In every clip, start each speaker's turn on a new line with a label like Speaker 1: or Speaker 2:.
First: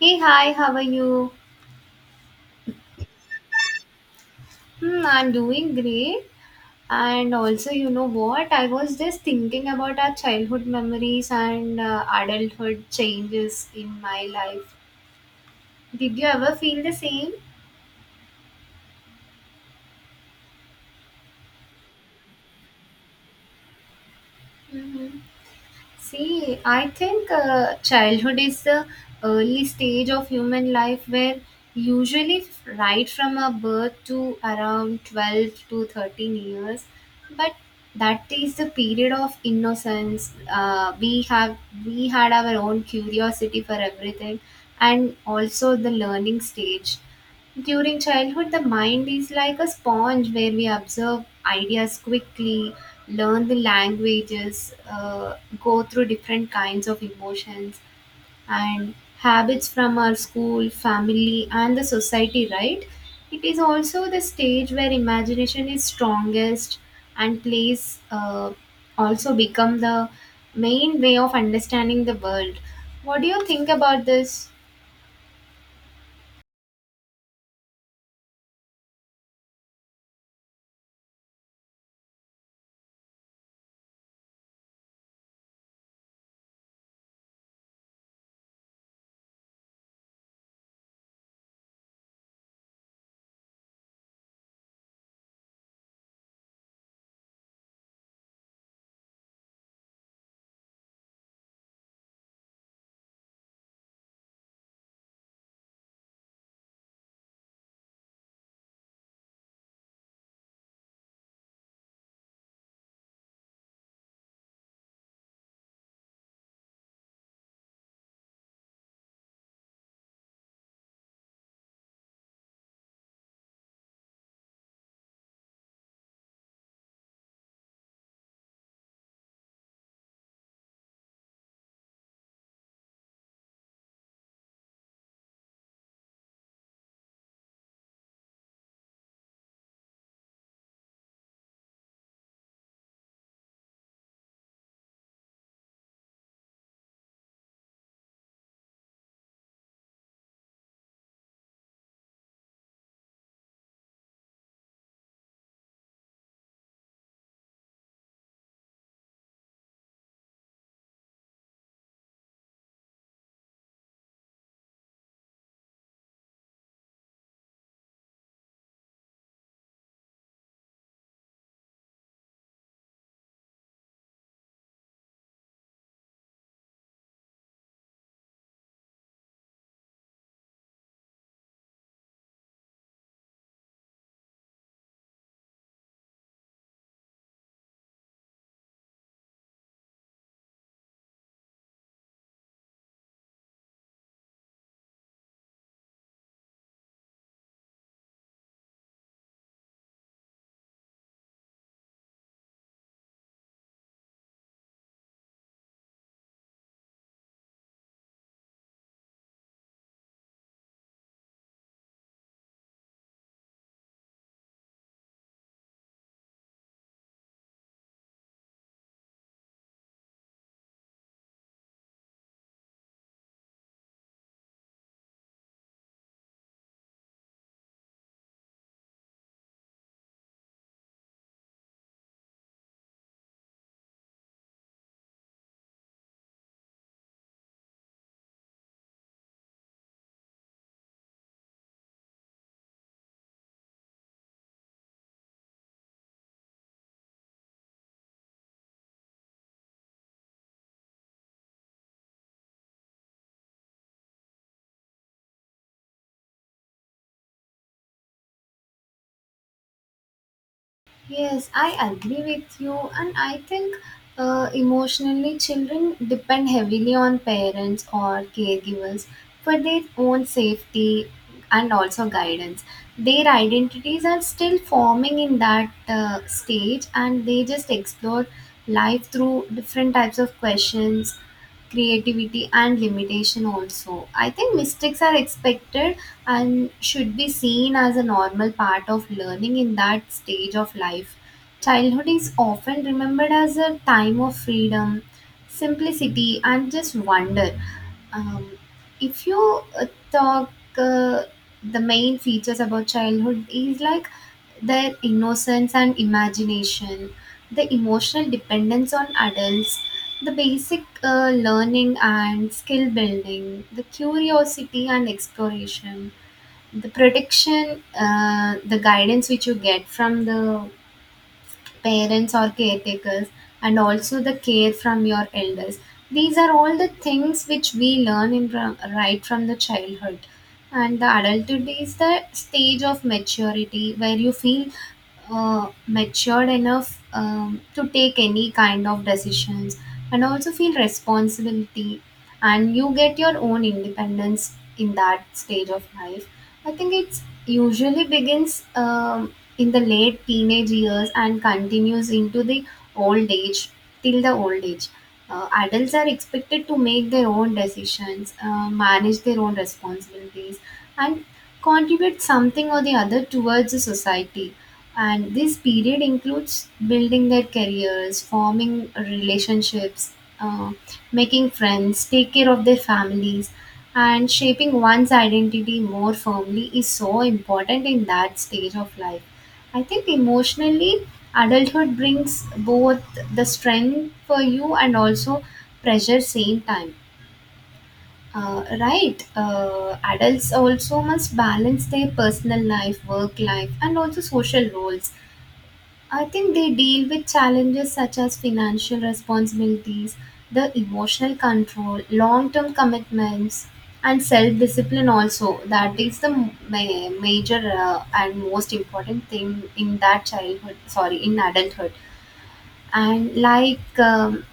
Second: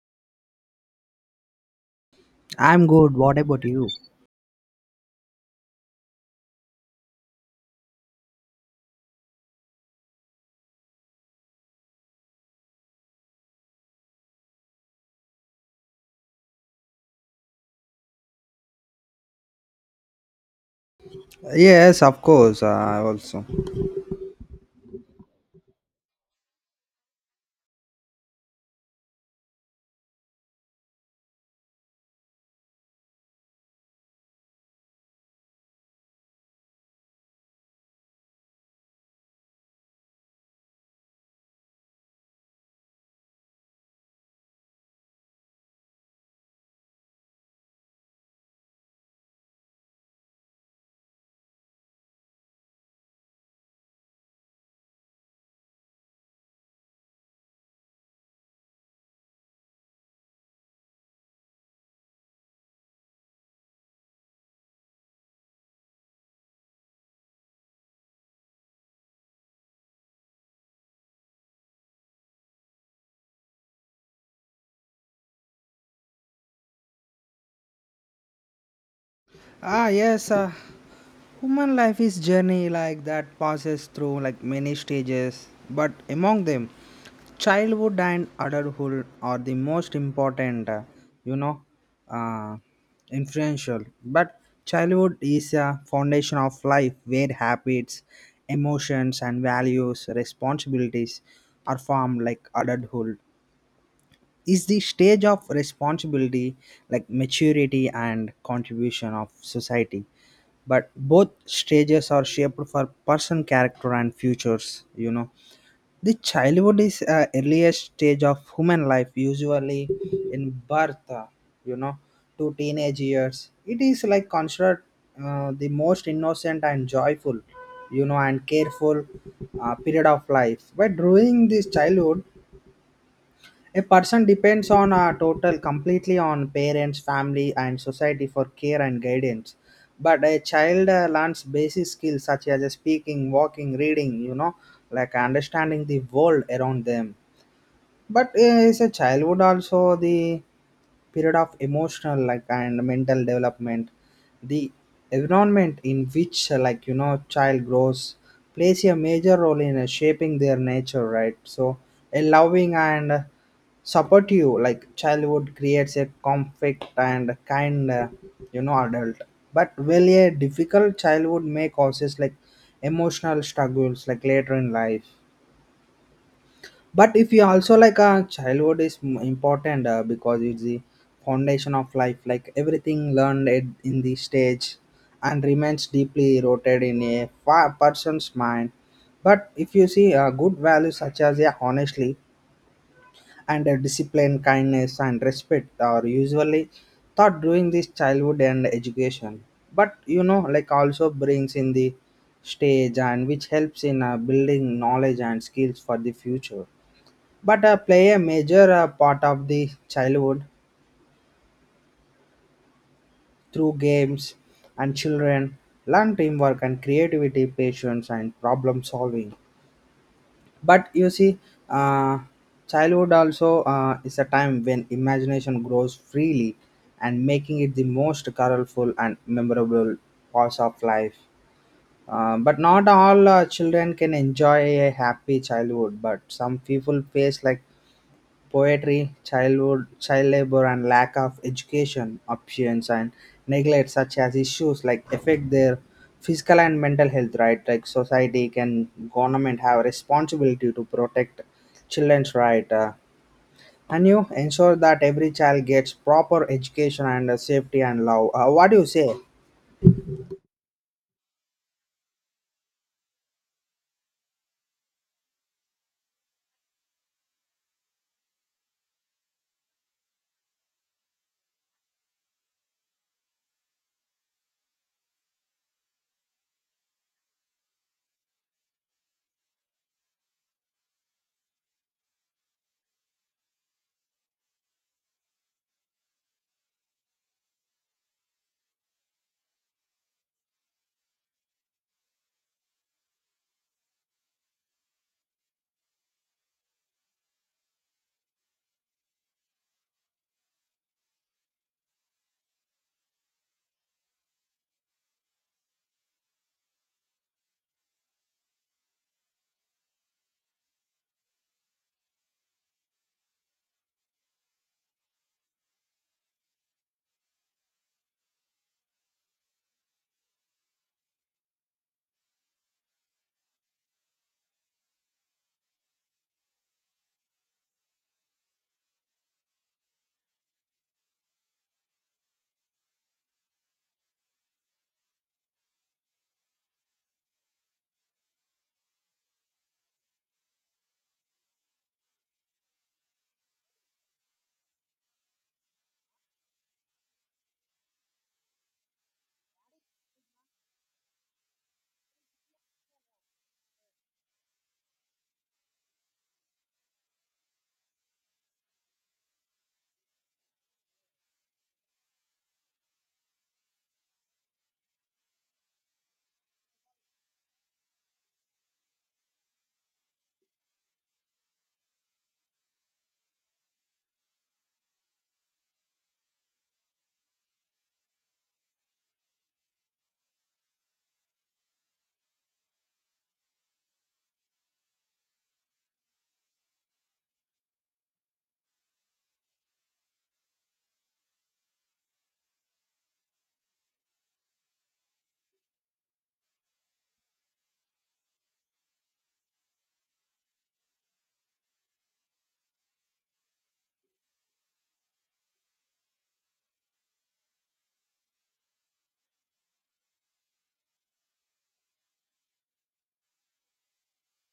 Speaker 1: Hey, hi, how are you?
Speaker 2: I'm good. What about you?
Speaker 1: Hmm, I'm doing great. And also, you know what? I was just thinking about our childhood memories and adulthood changes in my life. Did you ever feel the same?
Speaker 2: Yes, of course, I also.
Speaker 1: Mm-hmm. See, I think childhood is the early stage of human life where usually right from a birth to around 12 to 13 years, but that is the period of innocence. We had our own curiosity for everything and also the learning stage. During childhood, the mind is like a sponge where we absorb ideas quickly, learn the languages, go through different kinds of emotions and habits from our school, family, and the society, right? It is also the stage where imagination is strongest and plays also become the main way of understanding the world. What do you think about this?
Speaker 2: Ah, yes. Human life is journey like that passes through like many stages, but among them, childhood and adulthood are the most important. You know, uh, Influential. But childhood is a foundation of life where habits, emotions, and values, responsibilities are formed like adulthood. Is the stage of responsibility like maturity and contribution of society, but both stages are shaped for person character and futures. The childhood is earliest stage of human life usually in birth, you know, to teenage years. It is like considered the most innocent and joyful, you know, and careful period of life, but during this childhood a person depends on a total completely on parents, family, and society for care and guidance. But a child learns basic skills such as speaking, walking, reading, you know, like understanding the world around them. But is a childhood also the period of emotional like and mental development, the environment in which like you know child grows plays a major role in shaping their nature, right? So a loving and supportive like childhood creates a conflict and kind you know adult, but really a difficult childhood may causes like emotional struggles like later in life. But if you also like childhood is important because it's the foundation of life, like everything learned at, in the stage and remains deeply rooted in a person's mind. But if you see good values such as, yeah, honestly and discipline, kindness and respect are usually taught during this childhood and education. But you know like also brings in the stage and which helps in building knowledge and skills for the future, but play a major part of the childhood through games, and children learn teamwork and creativity, patience and problem solving. But you see, uh, childhood also is a time when imagination grows freely and making it the most colorful and memorable parts of life. But not all children can enjoy a happy childhood, but some people face like poverty, childhood, child labor, and lack of education options and neglect such as issues like affect their physical and mental health. Right, like society can government have responsibility to protect children's right. And you ensure that every child gets proper education and safety and love. What do you say?
Speaker 1: Yes, I agree with you, and I think emotionally, children depend heavily on parents or caregivers for their own safety and also guidance. Their identities are still forming in that stage, and they just explore life through different types of questions, creativity, and limitation also. I think mistakes are expected and should be seen as a normal part of learning in that stage of life. Childhood is often remembered as a time of freedom, simplicity, and just wonder. Um, if you talk uh, the main features about childhood is like their innocence and imagination, the emotional dependence on adults, the basic learning and skill building, the curiosity and exploration, the protection, the guidance which you get from the parents or caretakers, and also the care from your elders. These are all the things which we learn in from, right from the childhood. And the adulthood is the stage of maturity where you feel matured enough to take any kind of decisions and also feel responsibility, and you get your own independence in that stage of life. I think it's usually begins in the late teenage years and continues into the old age, till the old age. Adults are expected to make their own decisions, manage their own responsibilities and contribute something or the other towards the society, and this period includes building their careers, forming relationships, uh, making friends, take care of their families, and shaping one's identity more firmly is so important in that stage of life. I think emotionally, adulthood brings both the strength for you and also pressure same time. Right, adults also must balance their personal life, work life, and also social roles. I think they deal with challenges such as financial responsibilities, the emotional control, long term commitments, and self discipline, also. That is the major and most important thing in that childhood, sorry, in adulthood. And like,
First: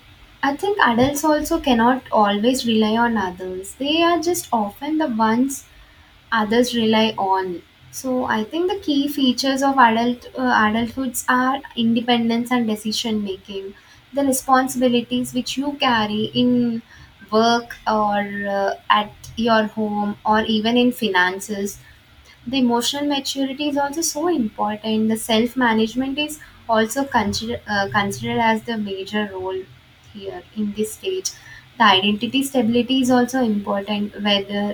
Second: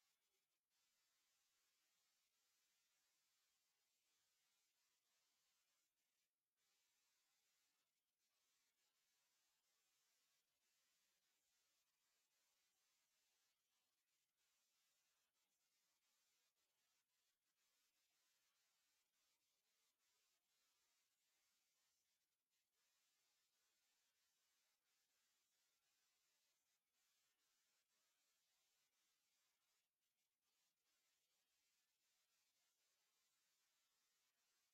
Speaker 1: I think adults also cannot always rely on others, they are just often the ones others rely on. So I think the key features of adulthoods are independence and decision making. The responsibilities which you carry in work or at your home or even in finances, the emotional maturity is also so important. The self management is also considered as the major role here in this stage. The identity stability is also important, whether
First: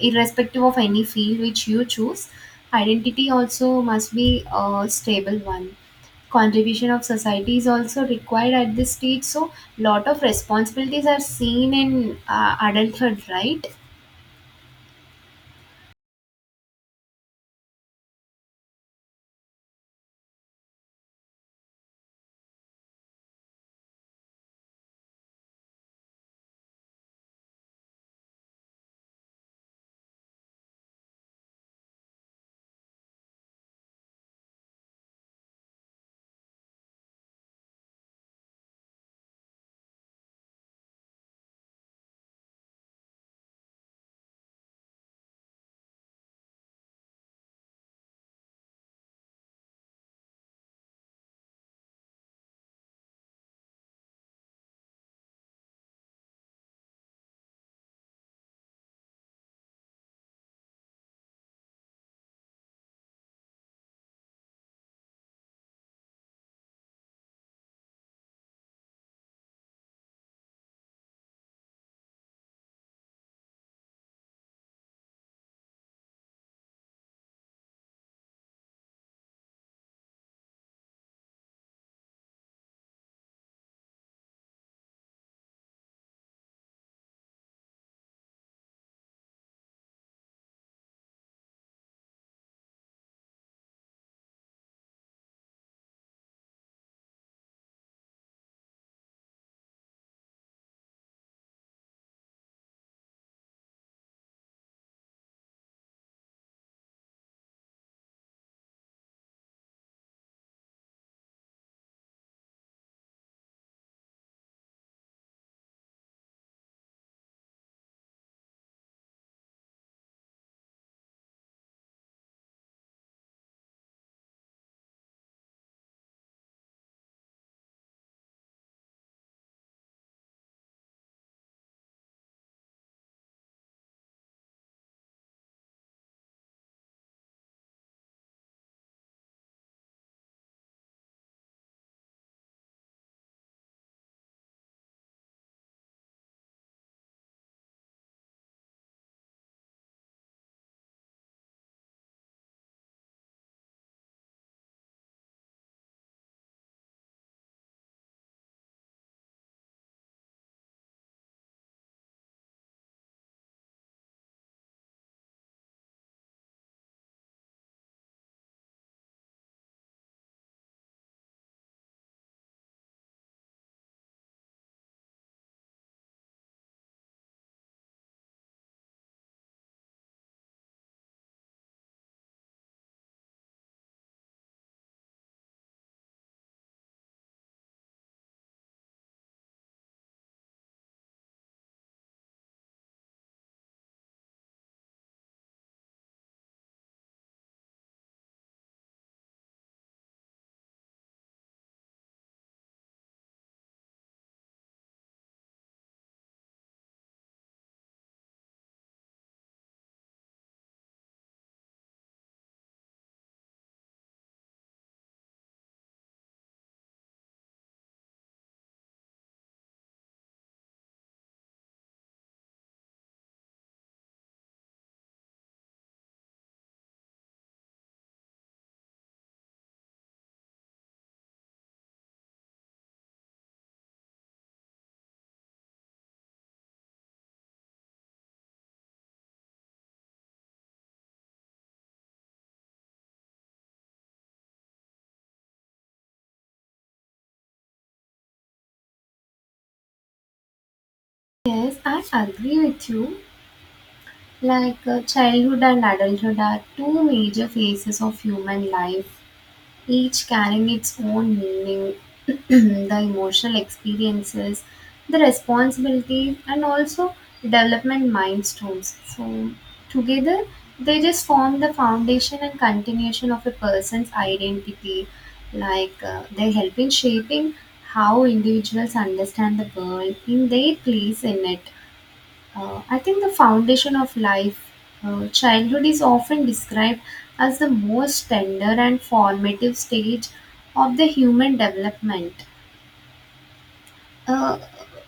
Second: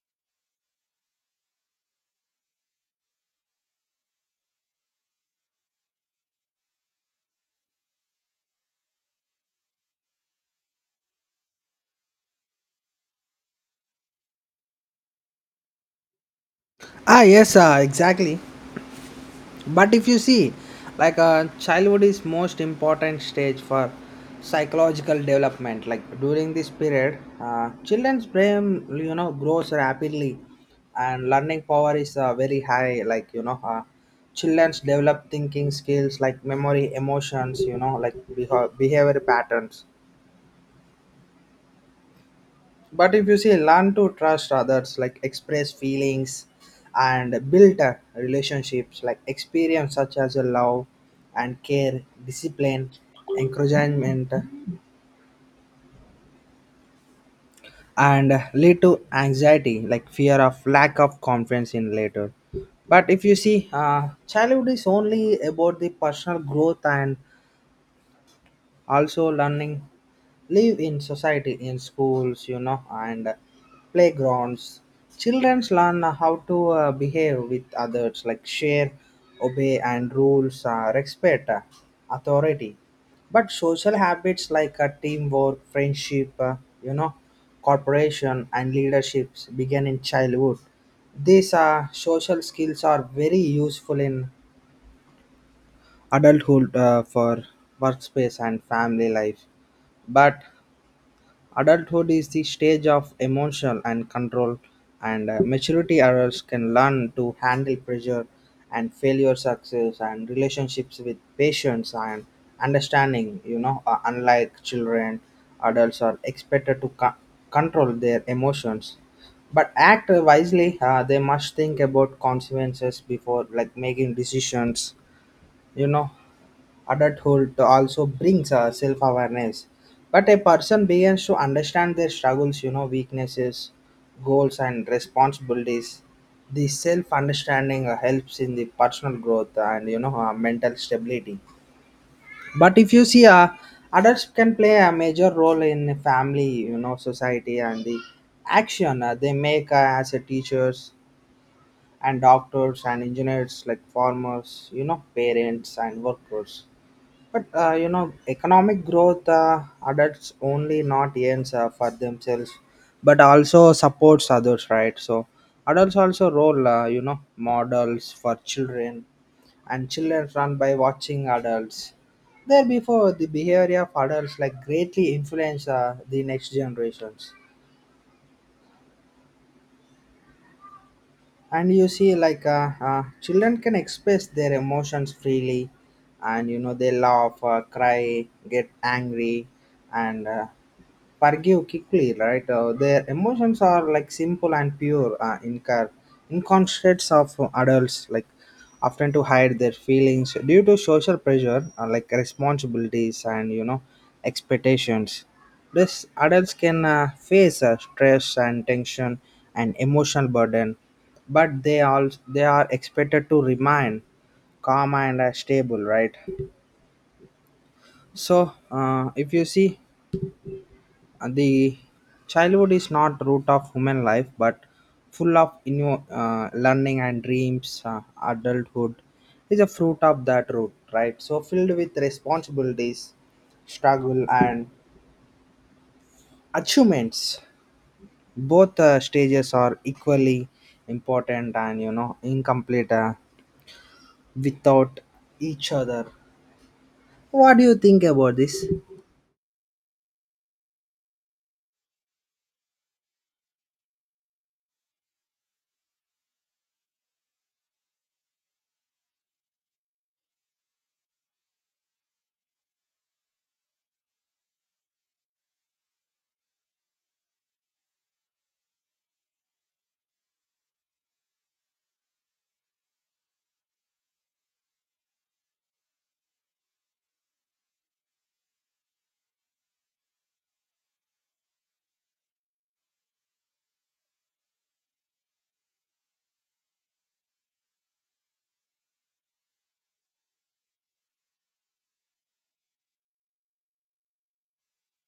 Speaker 1: irrespective of any field which you choose, identity also must be a stable one. Contribution of society is also required at this stage, so lot of responsibilities are seen in adulthood, right?
Speaker 2: Ah, yes, exactly. But if you see like childhood is most important stage for psychological development, like during this period children's brain you know grows rapidly, and learning power is very high, like you know, children's develop thinking skills like memory, emotions, you know, like behavior patterns. But if you see learn to trust others like express feelings and build relationships, like experience such as a love and care, discipline, encouragement, and lead to anxiety like fear of lack of confidence in later. But if you see childhood is only about the personal growth and also learning, live in society in schools, you know, and playgrounds. Children learn how to behave with others like share, obey and rules, respect authority. But social habits like teamwork, friendship, you know, cooperation and leaderships begin in childhood. These social skills are very useful in adulthood for workspace and family life. But adulthood is the stage of emotional and control, and maturity. Adults can learn to handle pressure and failure, success, and relationships with patience and understanding. You know, unlike children, adults are expected to control their emotions, but act wisely. They must think about consequences before, like making decisions you know Adulthood also brings a self-awareness, but a person begins to understand their struggles, weaknesses, goals and responsibilities. The self-understanding helps in the personal growth and mental stability. But if you see adults can play a major role in family, you know, society and the action they make as a teachers and doctors and engineers like farmers, you know, parents and workers. But you know, economic growth, adults only not ends for themselves, but also supports others, right? So adults also role, you know, models for children, and children run by watching adults. Therefore, the behavior of adults like greatly influence the next generations. And you see, like children can express their emotions freely, and you know they laugh, cry, get angry, and forgive quickly, right? Their emotions are like simple and pure, inconscious of adults, like often to hide their feelings due to social pressure, like responsibilities and you know expectations. This adults can face stress and tension and emotional burden, but they are expected to remain calm and stable, right? So, if you see the childhood is not root of human life, but full of new learning and dreams. Adulthood is a fruit of that root, right? So filled with responsibilities, struggle and achievements. Both stages are equally important, and you know, incomplete without each other. What do you think about this?
Speaker 1: Yes, I agree with you. Like childhood and adulthood are two major phases of human life, each carrying its own meaning, the emotional experiences, the responsibilities, and also development milestones. So, together, they just form the foundation and continuation of a person's identity. Like they help in shaping how individuals understand the world in their place in it. I think the foundation of life, childhood is often described as the most tender and formative stage of the human development. Uh,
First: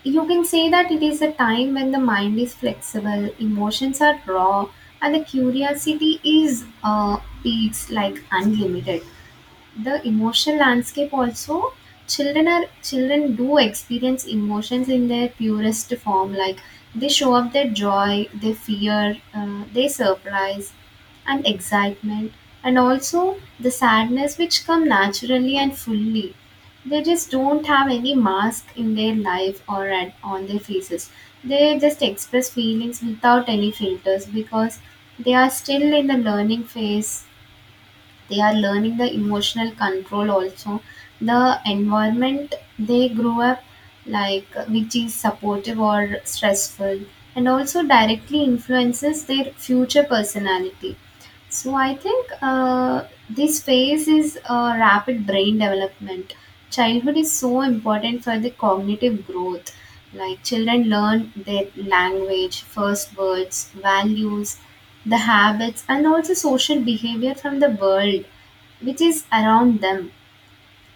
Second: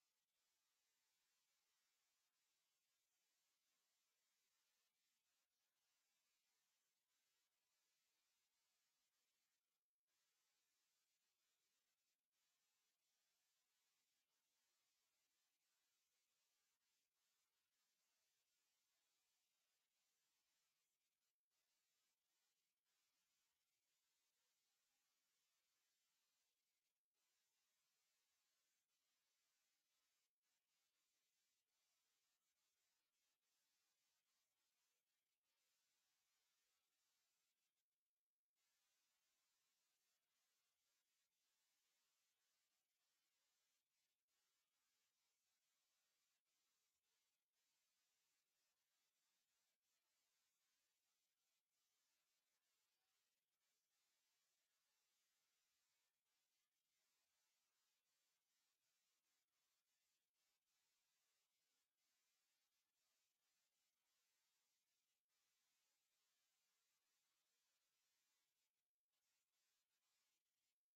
Speaker 1: you can say that it is a time when the mind is flexible, emotions are raw, and the curiosity is like unlimited. The emotional landscape also, children do experience emotions in their purest form. Like, they show up their joy, their fear, their surprise and excitement, and also the sadness, which come naturally and fully. They just don't have any mask in their life or at, on their faces. They just express feelings without any filters because they are still in the learning phase. They are learning the emotional control also. The environment they grew up, like, which is supportive or stressful, and also directly influences their future personality. So I think this phase is rapid brain development. Childhood is so important for the cognitive growth. Like, children learn their language, first words, values, the habits, and also social behavior from the world which is around them.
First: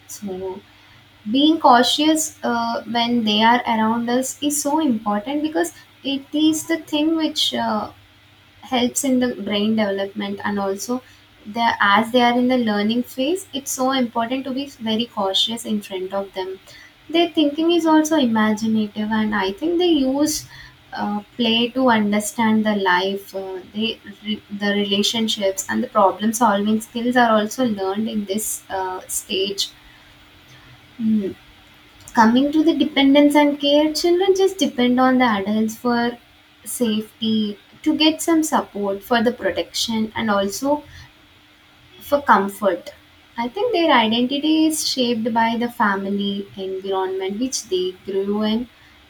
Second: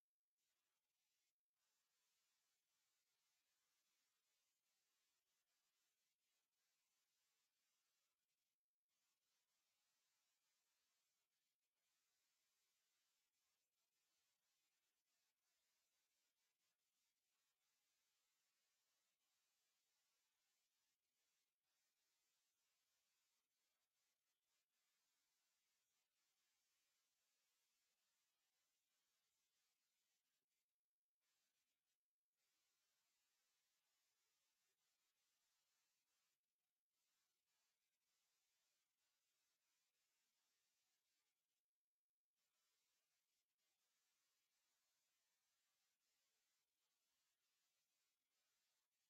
Speaker 1: So being cautious when they are around us is so important because it is the thing which helps in the brain development, and also they, as they are in the learning phase, it's so important to be very cautious in front of them. Their thinking is also imaginative, and I think they use play to understand the life. The relationships and the problem solving skills are also learned in this stage. Hmm. Coming to the dependence and care, children just depend on the adults for safety, to get some support for the protection, and also for comfort. I think their identity is shaped by the family environment which they grew in,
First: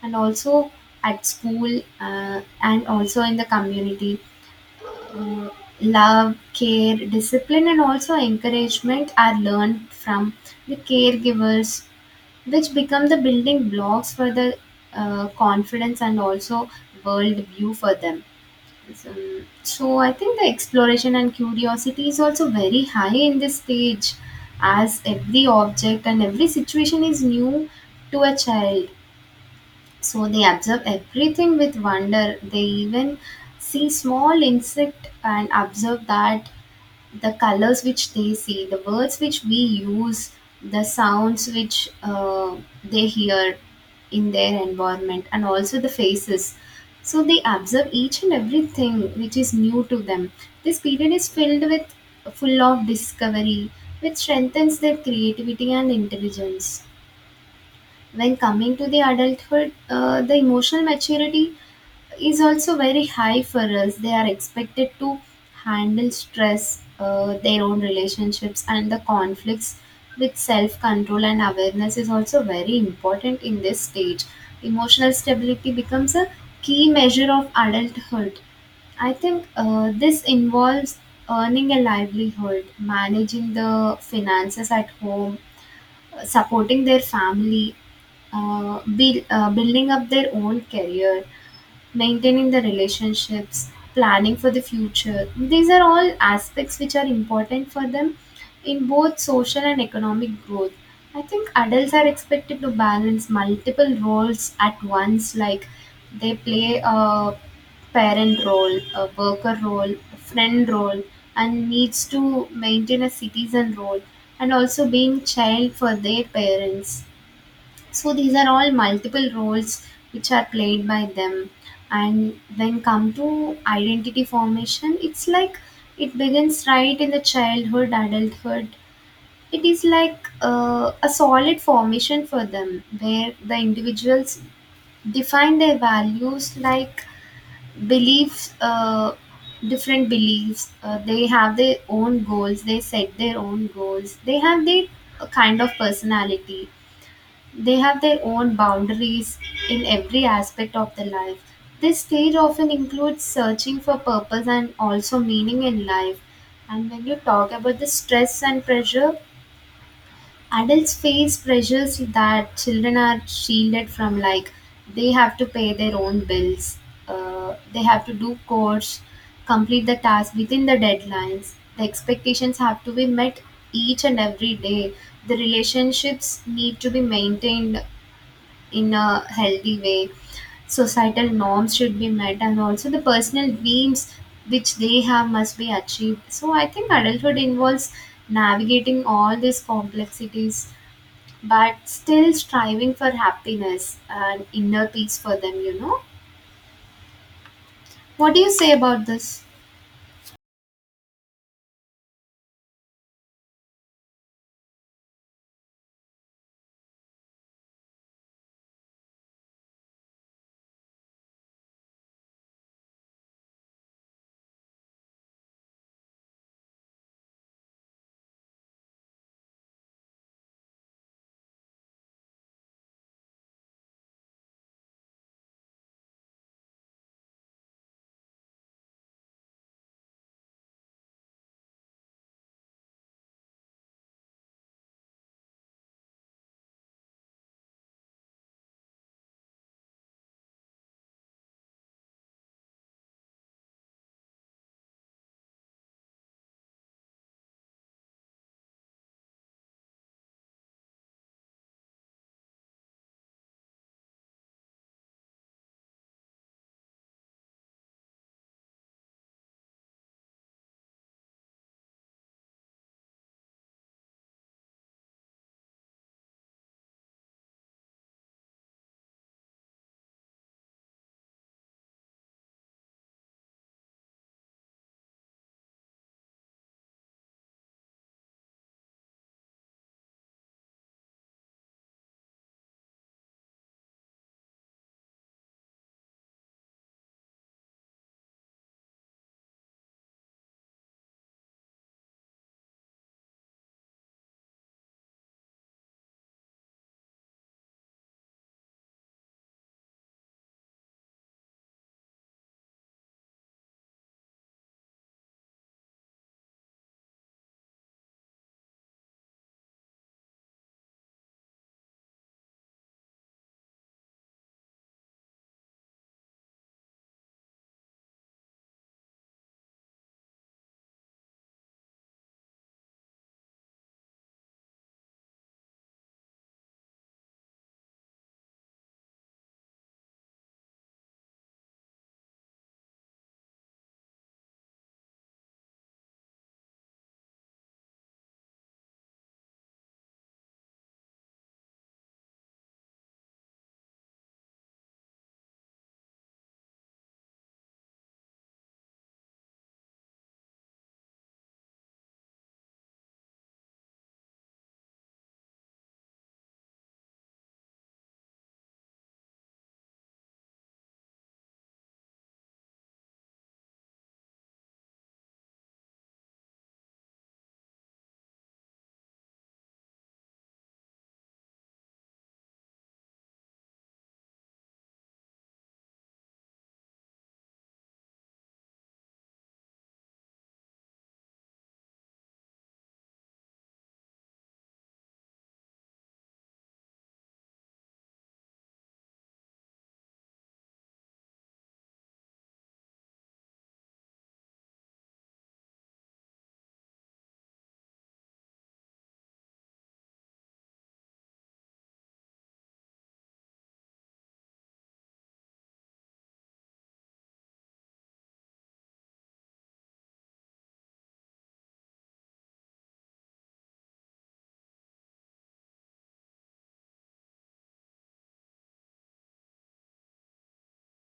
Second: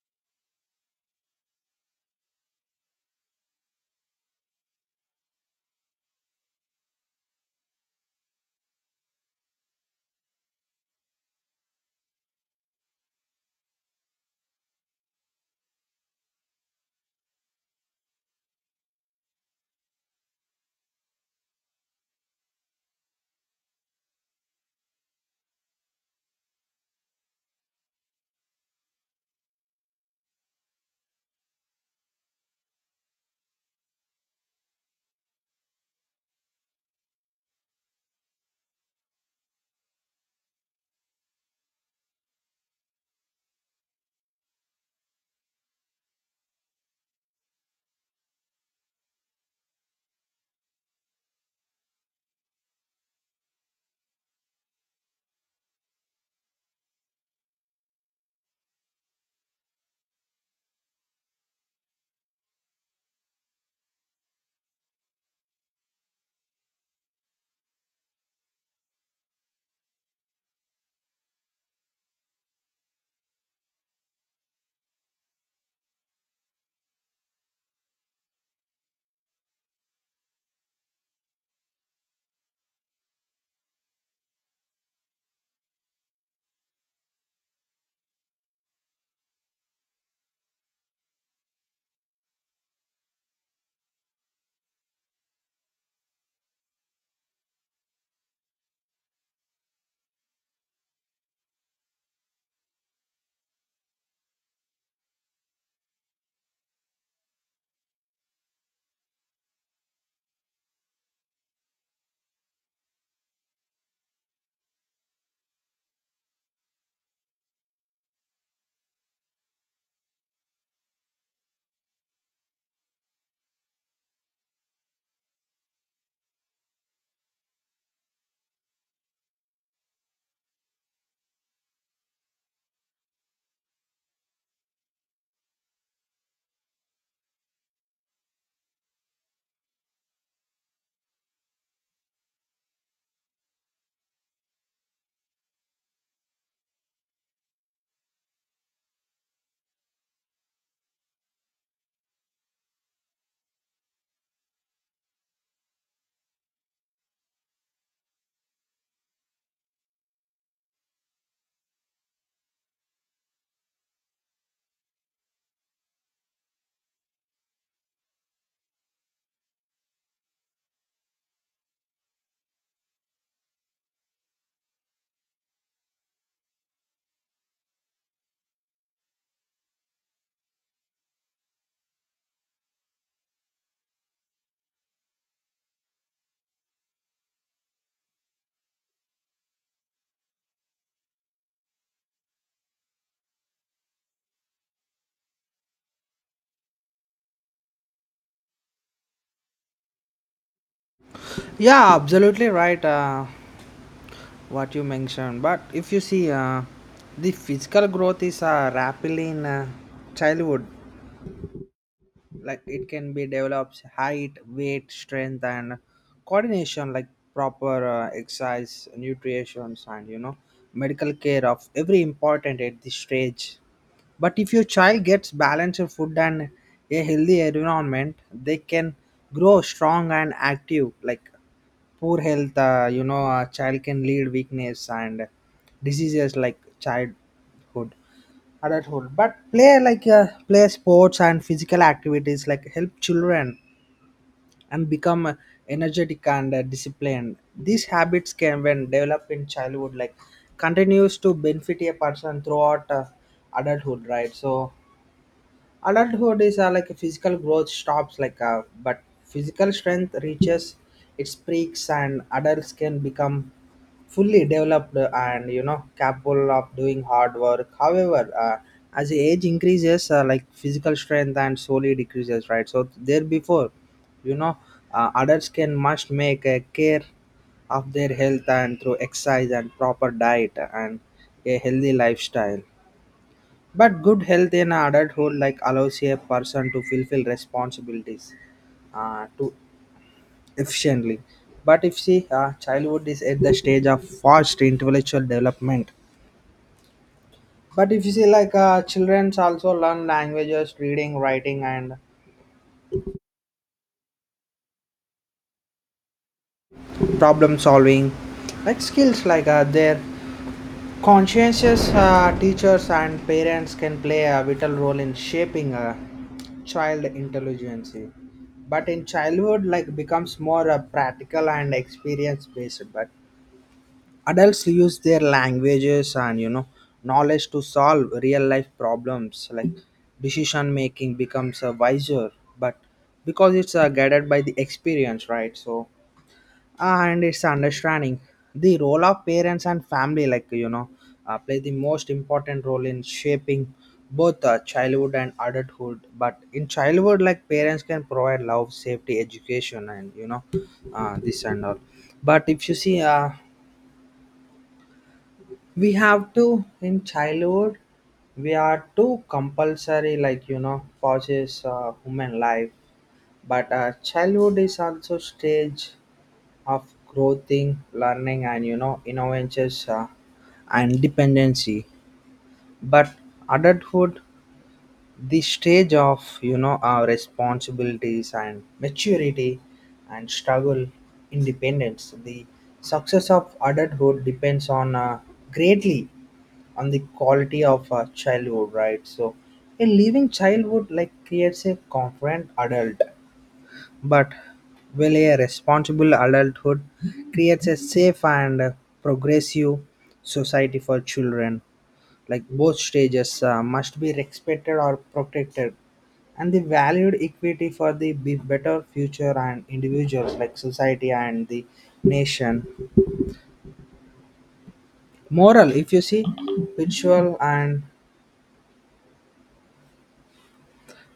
Speaker 1: and also at school, and also in the community. uh, Love, care, discipline, and also encouragement are learned from the caregivers, which become the building blocks for the confidence and also world view for them. So, so I think the exploration and curiosity is also very high in this stage, as every object and every situation is new to a child. So they observe everything with wonder. They even see small insect and observe that the colors which they see, the words which we use, the sounds which they hear in their environment, and also the faces. So they observe each and everything which is new to them. This period is filled with full of discovery, which strengthens their creativity and intelligence. When coming to the adulthood, the emotional maturity is also very high for us. They are expected to handle stress, their own relationships, and the conflicts with self control and awareness is also very important in this stage. Emotional stability becomes a key measure of adulthood. I think this involves earning a livelihood, managing the finances at home, supporting their family, building up their own career, maintaining the relationships, planning for the future. These are all aspects which are important for them in both social and economic growth. I think adults are expected to balance multiple roles at once, like they play a parent role, a worker role, a friend role, and needs to maintain a citizen role, and also being child for their parents. So these are all multiple roles which are played by them. And when come to identity formation, it's like it begins right in the childhood. Adulthood, it is like a solid formation for them, where the individuals define their values, like beliefs, different beliefs, they have their own goals, they set their own goals, they have their kind of personality, they have their own boundaries in every aspect of their life. This stage often includes searching for purpose and also meaning in life. And when you talk about the stress and pressure, adults face pressures that children are shielded from, like they have to pay their own bills, they have to do course, complete the task within the deadlines. The expectations have to be met each and every day. The relationships need to be maintained in a healthy way. Societal norms should be met, and also the personal dreams which they have must be achieved. So, I think adulthood involves navigating all these complexities but still striving for happiness and inner peace for them, you know. What do you say about this?
Speaker 2: Yeah, absolutely right. What you mentioned. But if you see the physical growth is rapidly in childhood, like it can be develops height, weight, strength and coordination, like proper exercise, nutrition and you know medical care of every important at this stage. But if your child gets balanced food and a healthy environment, they can grow strong and active. Like poor health, you know, a child can lead weakness and diseases like childhood adulthood. But play like play sports and physical activities like help children and become energetic and disciplined. These habits can when developed in childhood like continues to benefit a person throughout adulthood, right? So adulthood is like a physical growth stops like, but physical strength reaches its peaks, and adults can become fully developed and you know capable of doing hard work. However, as the age increases, like physical strength and slowly decreases, right? So there before, you know, adults can must make a care of their health and through exercise and proper diet and a healthy lifestyle. But good health in adulthood like allows a person to fulfill responsibilities to efficiently. But if see childhood is at the stage of fast intellectual development. But if you see like children also learn languages, reading, writing and problem solving like skills like their conscientious teachers and parents can play a vital role in shaping a child intelligence. But in childhood like becomes more practical and experience based, but adults use their languages and you know knowledge to solve real life problems, like decision making becomes wiser, but because it's guided by the experience, right? So, and it's understanding the role of parents and family, like you know, play the most important role in shaping both childhood and adulthood. But in childhood like parents can provide love, safety, education and you know, this and all. But if you see we have to in childhood we are too compulsory like you know pauses human life. But childhood is also stage of growing, learning, and you know innovations, and dependency. But adulthood, the stage of you know our responsibilities and maturity, and struggle, independence. The success of adulthood depends on greatly on the quality of childhood, right? So a living childhood like creates a confident adult, but will a responsible adulthood creates a safe and progressive society for children? Like both stages must be respected or protected, and the valued equity for the better future and individuals, like society and the nation. Moral, if you see, ritual and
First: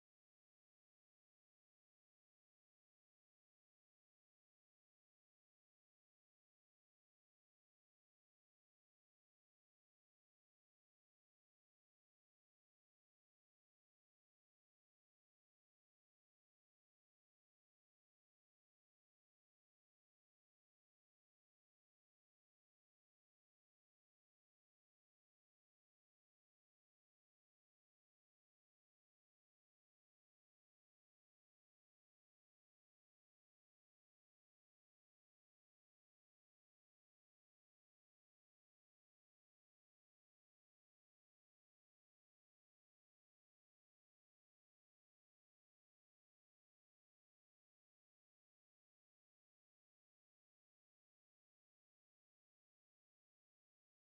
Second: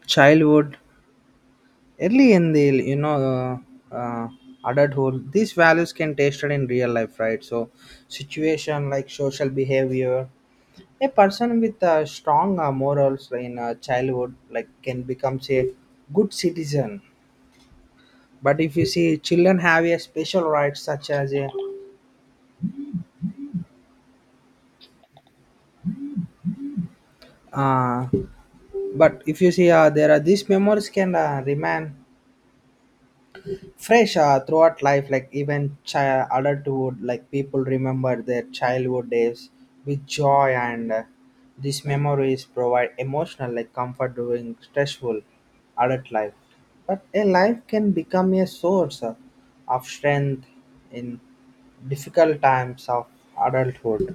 Speaker 2: childhood early in the you know uh, uh, adulthood, these values can tested in real life, right? So situation like social behavior. A person with strong morals in childhood like can become a good citizen. But if you see children have a special rights such as a uh, but if you see there are these memories can remain fresh throughout life, like even child adulthood like people remember their childhood days with joy and these memories provide emotional like comfort during stressful adult life. But a life can become a source of strength in difficult times of adulthood.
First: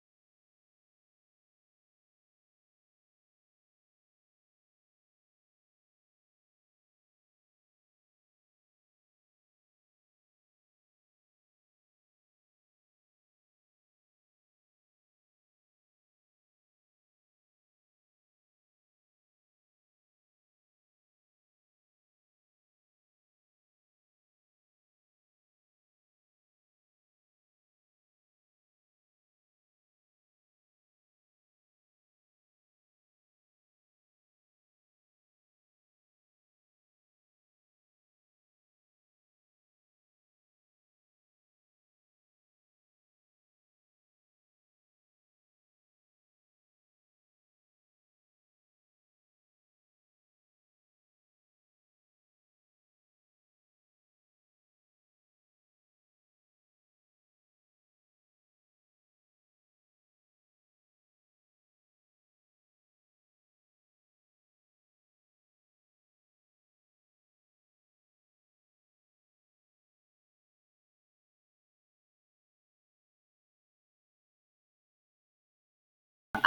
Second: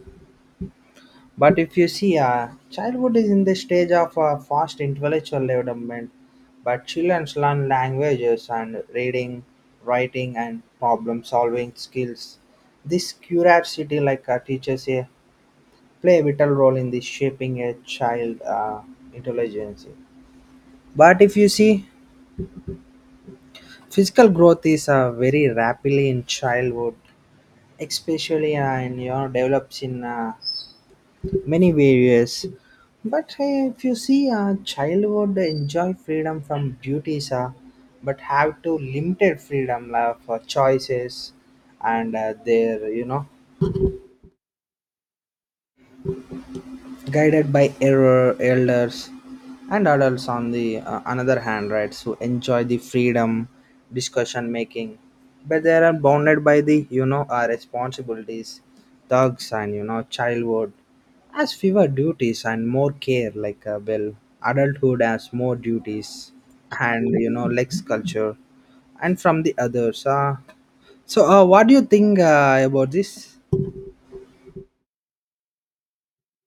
Speaker 2: But if you see, childhood is in the stage of fast intellectual development, but children learn languages and reading, writing, and problem solving skills. This curiosity, like teachers, play a vital role in the shaping a child intelligence. But if you see, physical growth is very rapidly in childhood, especially in you know, develops in many various. But hey, if you see a child would enjoy freedom from duties, but have to limited freedom for choices and their you know guided by error elders, and adults on the another hand, right? So enjoy the freedom, discussion making, but they are bounded by the you know our responsibilities, thugs and you know childhood as fewer duties and more care like, well, adulthood has more duties and you know lex culture and from the others. So, what do you think about this?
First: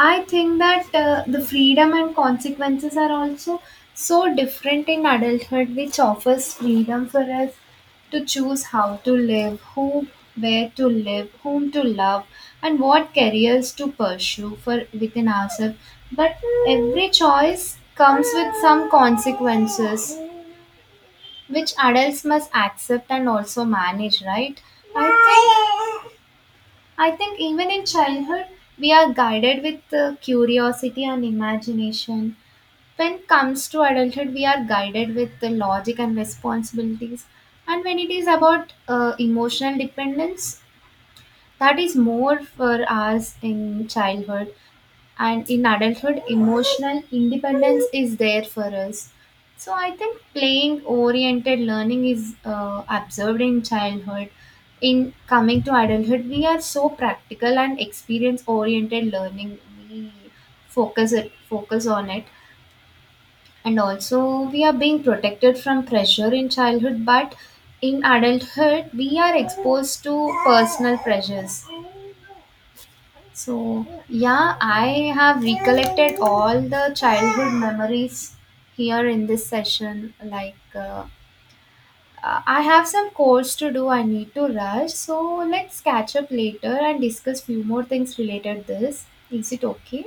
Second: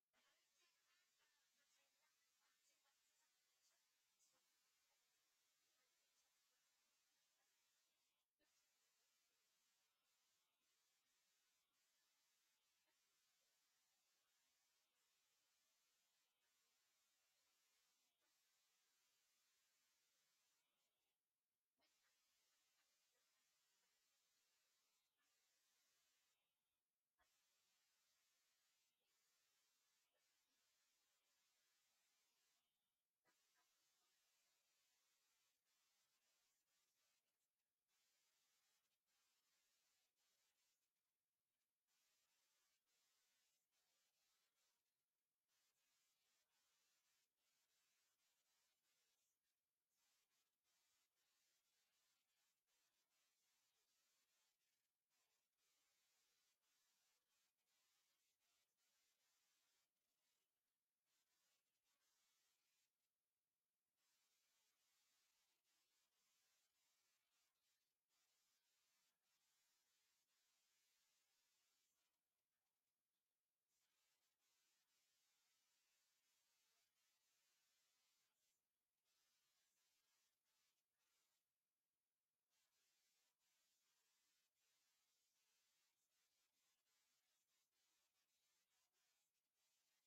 Speaker 1: I think that the freedom and consequences are also so different in adulthood, which offers freedom for us to choose how to live, who, where to live, whom to love, and what careers to pursue for within ourselves. But every choice comes with some consequences, which adults must accept and also manage, right? I think I think even in childhood, we are guided with curiosity and imagination. When it comes to adulthood, we are guided with the logic and responsibilities. And when it is about emotional dependence, that is more for us in childhood, and in adulthood emotional independence is there for us. So I think playing oriented learning is observed in childhood. In coming to adulthood, we are so practical and experience oriented learning. We focus it focus on it. And also, we are being protected from pressure in childhood, but in adulthood we are exposed to personal pressures. So, yeah, I have recollected all the childhood memories here in this session. Like, I have some calls to do, I need to rush. So, let's catch up later and discuss few more things related this. Is it okay?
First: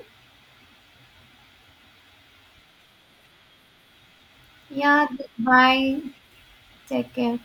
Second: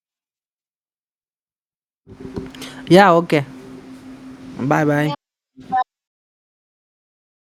Speaker 2: Yeah, okay. Bye
Speaker 1: Yeah,
Speaker 2: bye.
Speaker 1: bye. Take care.